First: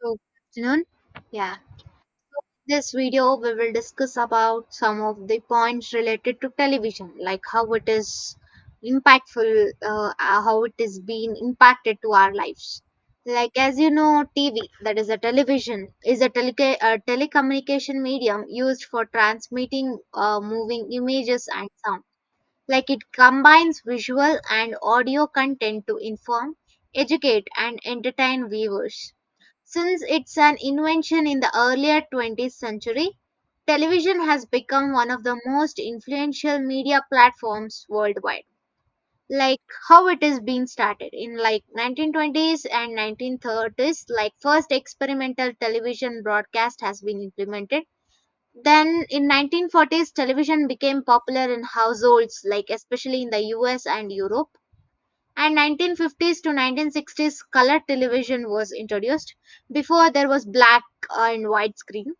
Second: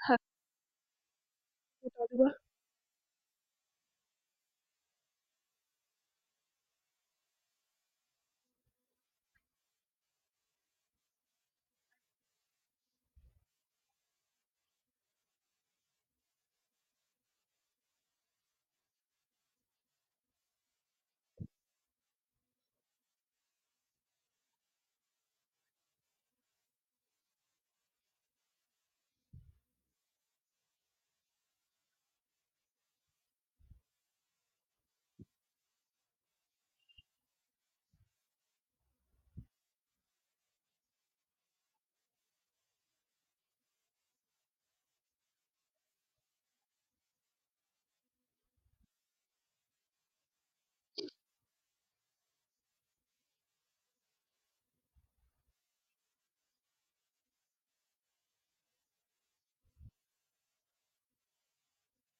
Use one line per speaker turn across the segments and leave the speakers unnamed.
So, good afternoon. Yeah, this video we will discuss about some of the points related to television, like how it is impactful, how it is being impacted to our lives. Like as you know, TV, that is a television, is a, a telecommunication medium used for transmitting moving images and sound. Like it combines visual and audio content to inform, educate, and entertain viewers. Since it's an invention in the earlier 20th century, television has become one of the most influential media platforms worldwide. Like how it is being started in like 1920s and 1930s, like first experimental television broadcast has been implemented. Then in 1940s television became popular in households, like especially in the US and Europe, and 1950s to 1960s color television was introduced. Before, there was black and white screen.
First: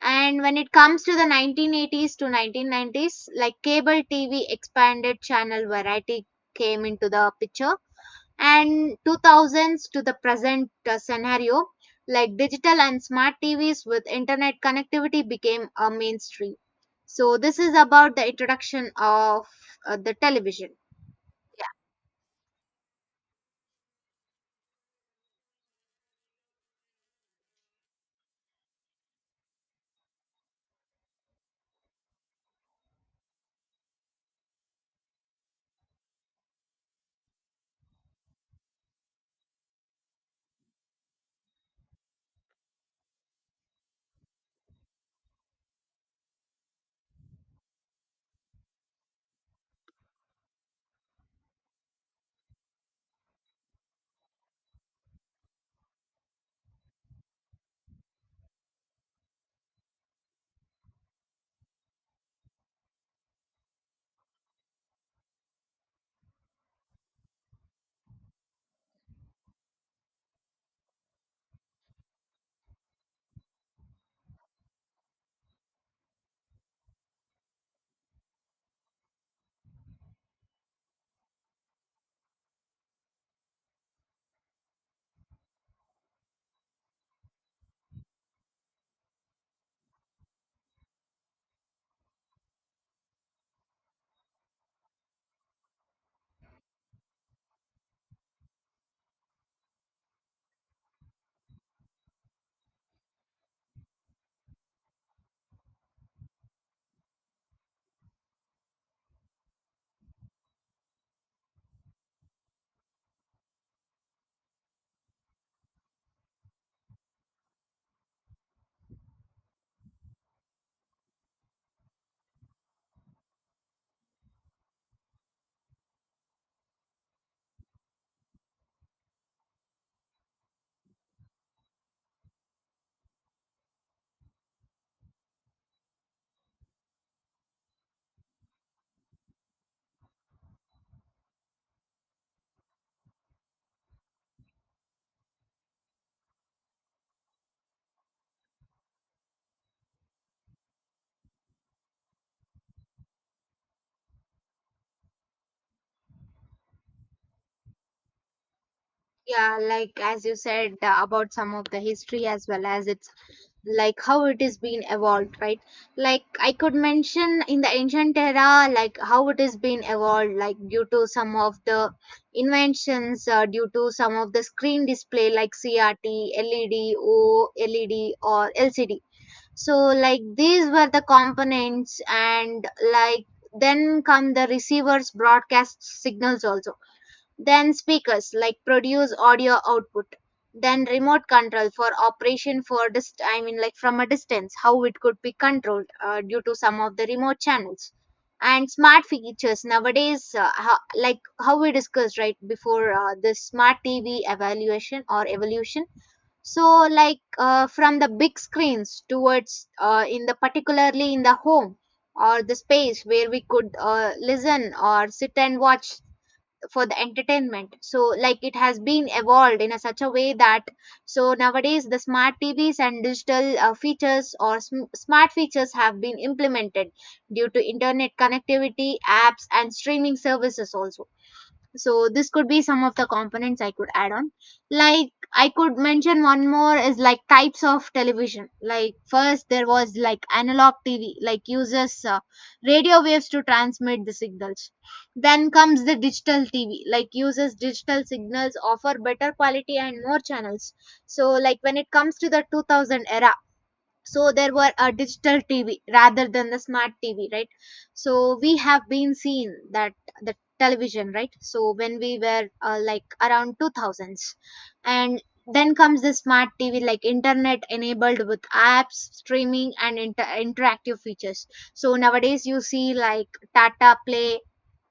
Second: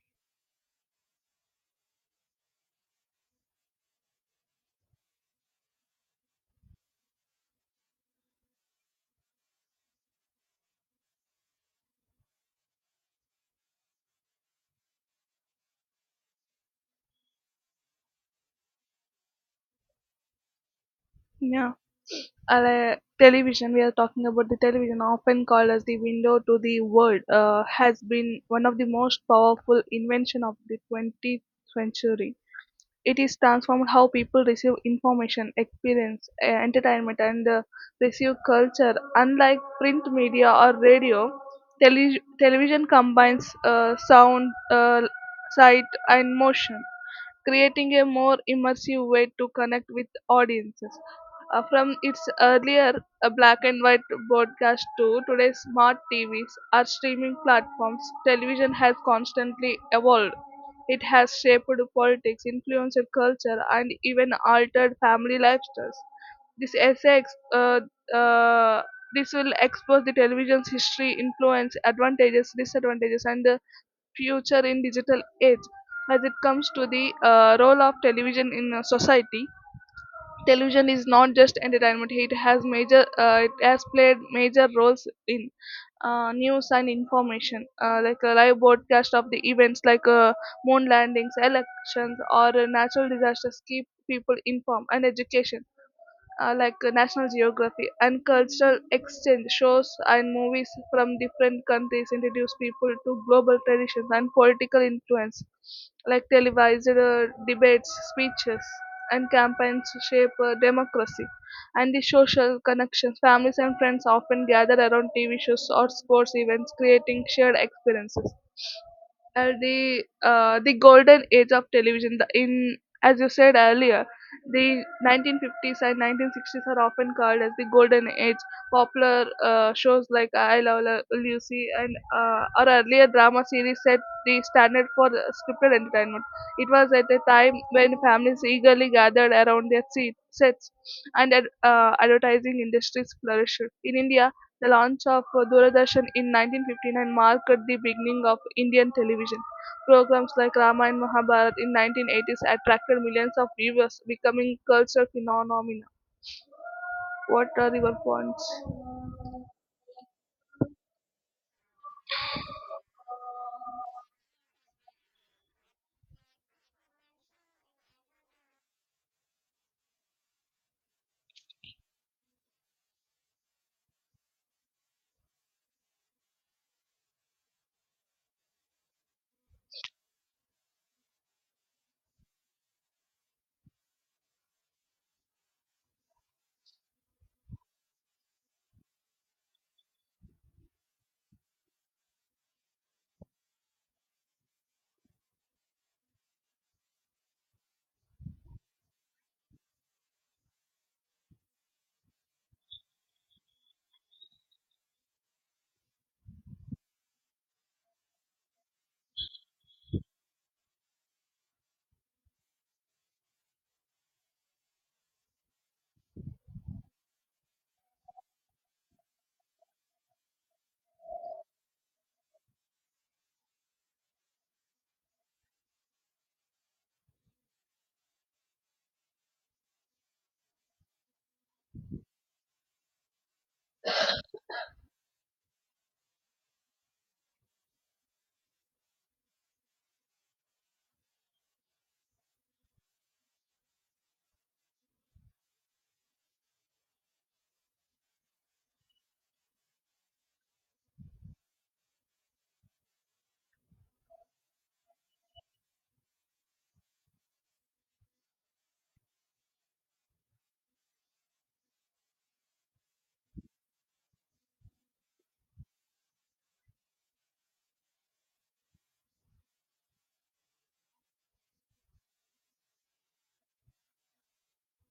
And when it comes to the 1980s to 1990s, like cable TV expanded channel variety, came into the picture. And 2000s to the present scenario, like digital and smart TVs with internet connectivity became a mainstream. So this is about the introduction of the television.
Yeah, ale television, we are talking about the television, often called as the window to the world, has been one of the most powerful invention of the 20th century. It is transformed how people receive information, experience, entertainment, and receive culture. Unlike print media or radio, television combines sound, sight, and motion, creating a more immersive way to connect with audiences. From its earlier black and white broadcast to today's smart TVs or streaming platforms, television has constantly evolved. It has shaped politics, influenced culture, and even altered family lifestyles. This essay, ex- uh, uh, this will expose the television's history, influence, advantages, disadvantages, and the future in digital age. As it comes to the role of television in society, television is not just entertainment. It has played major roles in, news and information, like a live broadcast of the events like, moon landings, elections, or natural disasters keep people informed; and education, National Geography and cultural exchange shows, and movies from different countries introduce people to global traditions; and political influence, like televised debates, speeches, and campaigns shape democracy; and the social connections, families and friends often gather around TV shows or sports events, creating shared experiences. The golden age of television, the, in as you said earlier, the 1950s and 1960s are often called as the golden age. Popular shows like I love lucy and or earlier drama series set the standard for scripted entertainment. It was at a time when families eagerly gathered around their sets, and advertising industries flourished. In india, the launch of Doordarshan in 1959 marked the beginning of Indian television. Programs like Rama and Mahabharat in 1980s attracted millions of viewers, becoming cultural phenomena. What are your points?
Yeah, like as you said about some of the history, as well as it's like how it is being evolved, right? Like I could mention in the ancient era, like how it is being evolved, like due to some of the inventions, due to some of the screen display like CRT, LED, OLED, or LCD. So like these were the components, and like then come the receivers broadcast signals also, then speakers like produce audio output. Then remote control for operation for I mean like from a distance, how it could be controlled due to some of the remote channels and smart features nowadays, like how we discussed right before, this smart TV evaluation or evolution. So like, from the big screens towards, in the particularly in the home or the space where we could listen or sit and watch for the entertainment. So like it has been evolved in a such a way that, so nowadays the smart TVs and digital features or smart features have been implemented due to internet connectivity, apps, and streaming services also. So this could be some of the components I could add on. Like I could mention one more is like types of television. Like first there was like analog TV, like uses radio waves to transmit the signals. Then comes the digital TV, like uses digital signals, offer better quality and more channels. So like when it comes to the 2000 era, so there were a digital TV rather than the smart TV, right? So we have been seen that the television, right? So when we were like around 2000s, and then comes the smart TV, like internet enabled with apps, streaming, and interactive features. So nowadays you see like Tata Play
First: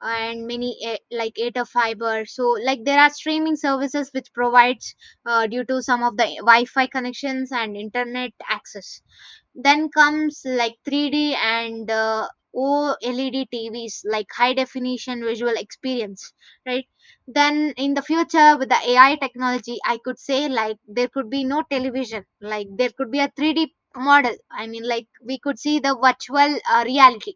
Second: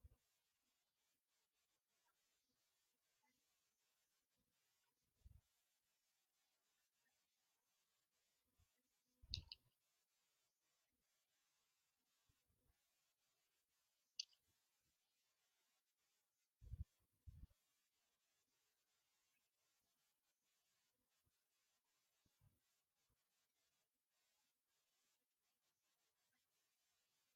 and many like Eta Fiber. So like there are streaming services which provides, due to some of the Wi-Fi connections and internet access. Then comes like 3D and OLED TVs, like high definition visual experience, right? Then in the future with the AI technology, I could say like there could be no television, like there could be a 3D model. I mean like we could see the virtual reality.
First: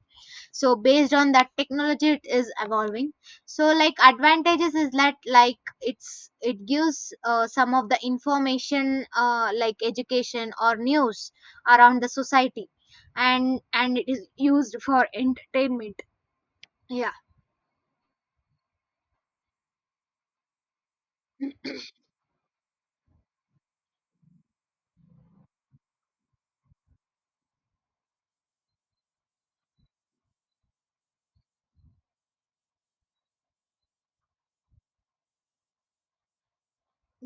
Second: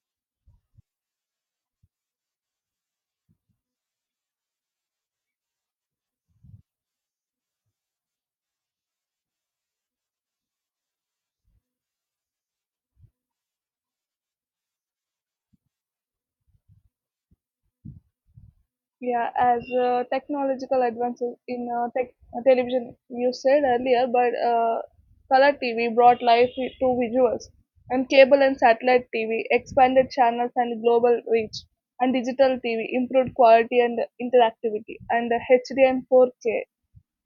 So based on that technology it is evolving. So like advantages is that, like it's it gives some of the information, like education or news around the society. And it is used for entertainment. Yeah.
Yeah, as technological advances in television, you said earlier, but color TV brought life to visuals, and cable and satellite TV expanded channels and global reach, and digital TV improved quality and interactivity, and HD and 4K,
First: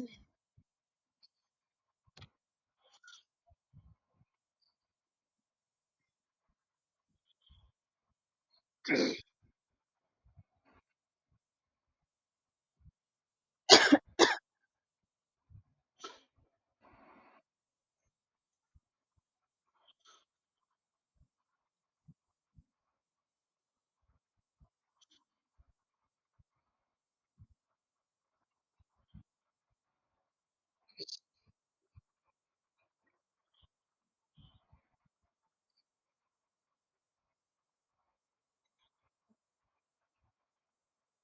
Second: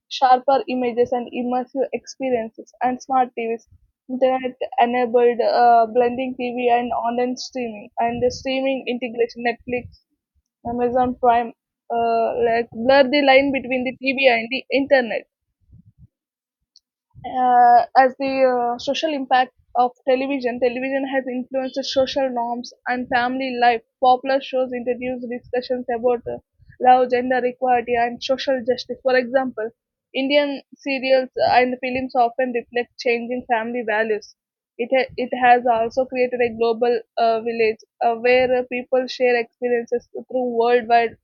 sharper images and immersive experiences, and smart TVs, internet enabled, blending TV and online streaming, and the streaming integration, Netflix, Amazon Prime, like blur the line between the TV and the internet. As the social impact of television, television has influenced social norms and family life. Popular shows introduce discussions about love, gender equality, and social justice. For example, Indian serials and films often reflect changing family values. It has also created a global village where people share experiences through worldwide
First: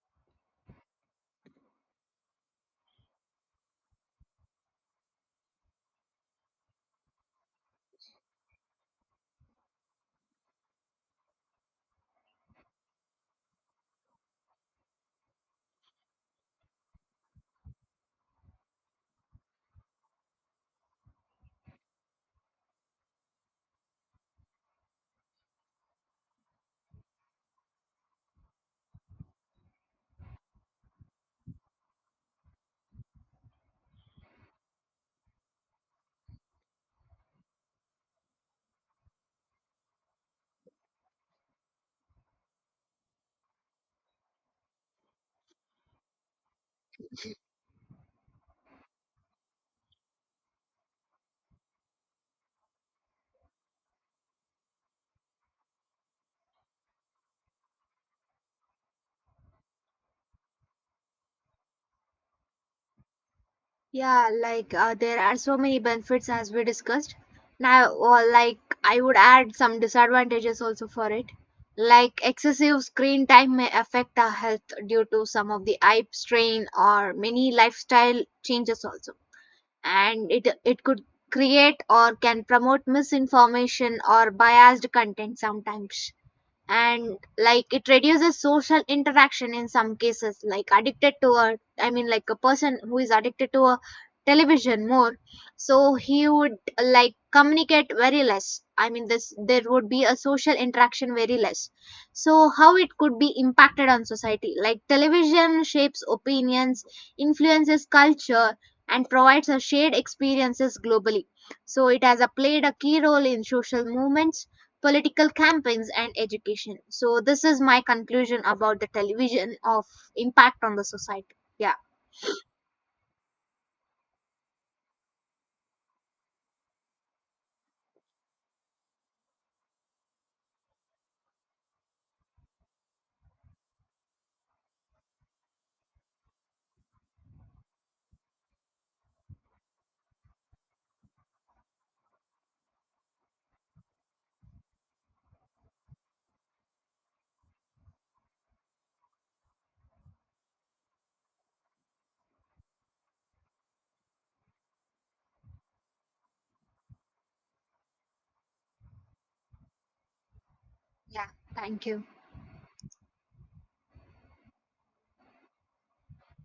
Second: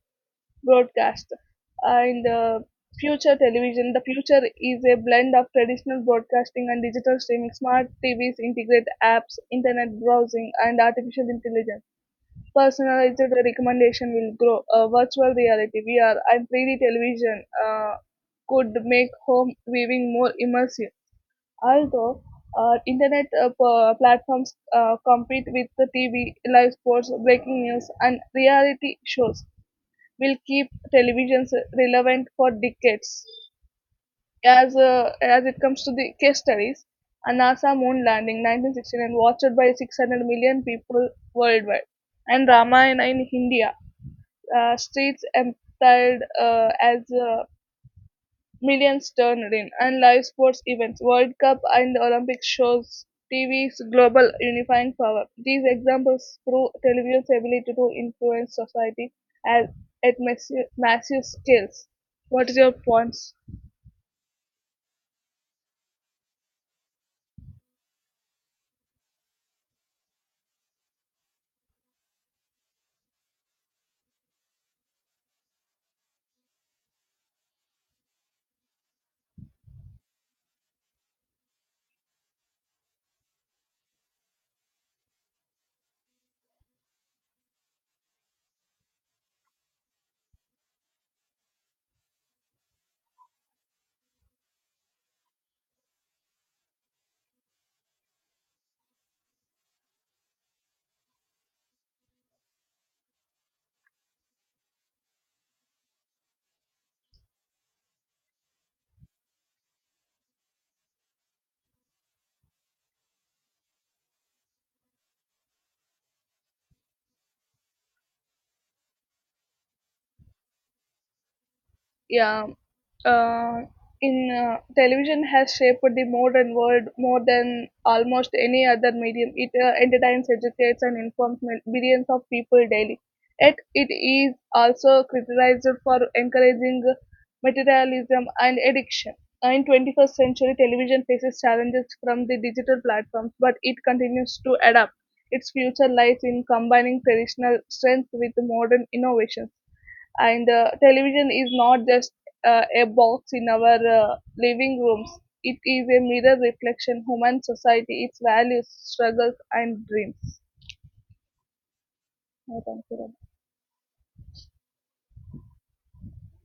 broadcast. In the future television, the future is a blend of traditional broadcasting and digital streaming. Smart TVs integrate apps, internet browsing, and artificial intelligence. Personalized recommendation will grow. Virtual reality (VR) and 3D television could make home viewing more immersive. Although internet platforms compete with the TV, live sports, breaking news, and reality shows will keep televisions relevant for decades. As it comes to the case studies, a NASA moon landing 1969 watched by 600 million people worldwide, and Ramayana in India, streets emptied as millions turned in, and live sports events, World Cup and the Olympics shows TV's global unifying power. These examples prove television's ability to influence society at, at massive scales. What is your points?
Yeah, like there are so many benefits as we discussed. Now, or like I would add some disadvantages also for it. Like excessive screen time may affect our health due to some of the eye strain or many lifestyle changes also. And it could create or can promote misinformation or biased content sometimes. And like it reduces social interaction in some cases. Like addicted to a I mean like a person who is addicted to a television more, so he would like communicate very less. I mean this, there would be a social interaction very less. So how it could be impacted on society. Like television shapes opinions, influences culture, and provides a shared experiences globally. So it has a played a key role in social movements, political campaigns, and education. So this is my conclusion about the television of impact on the society. Yeah.
Yeah. uh, in Television has shaped the modern world more than almost any other medium. It entertains, educates, and informs billions of people daily. Yet it is also criticized for encouraging materialism and addiction. In 21st century, television faces challenges from the digital platforms, but it continues to adapt. Its future lies in combining traditional strength with modern innovations, and television is not just a box in our living rooms. It is a mirror reflection, human society, its values, struggles, and dreams.
Yeah, thank you.
Yeah, thank you, Ravi.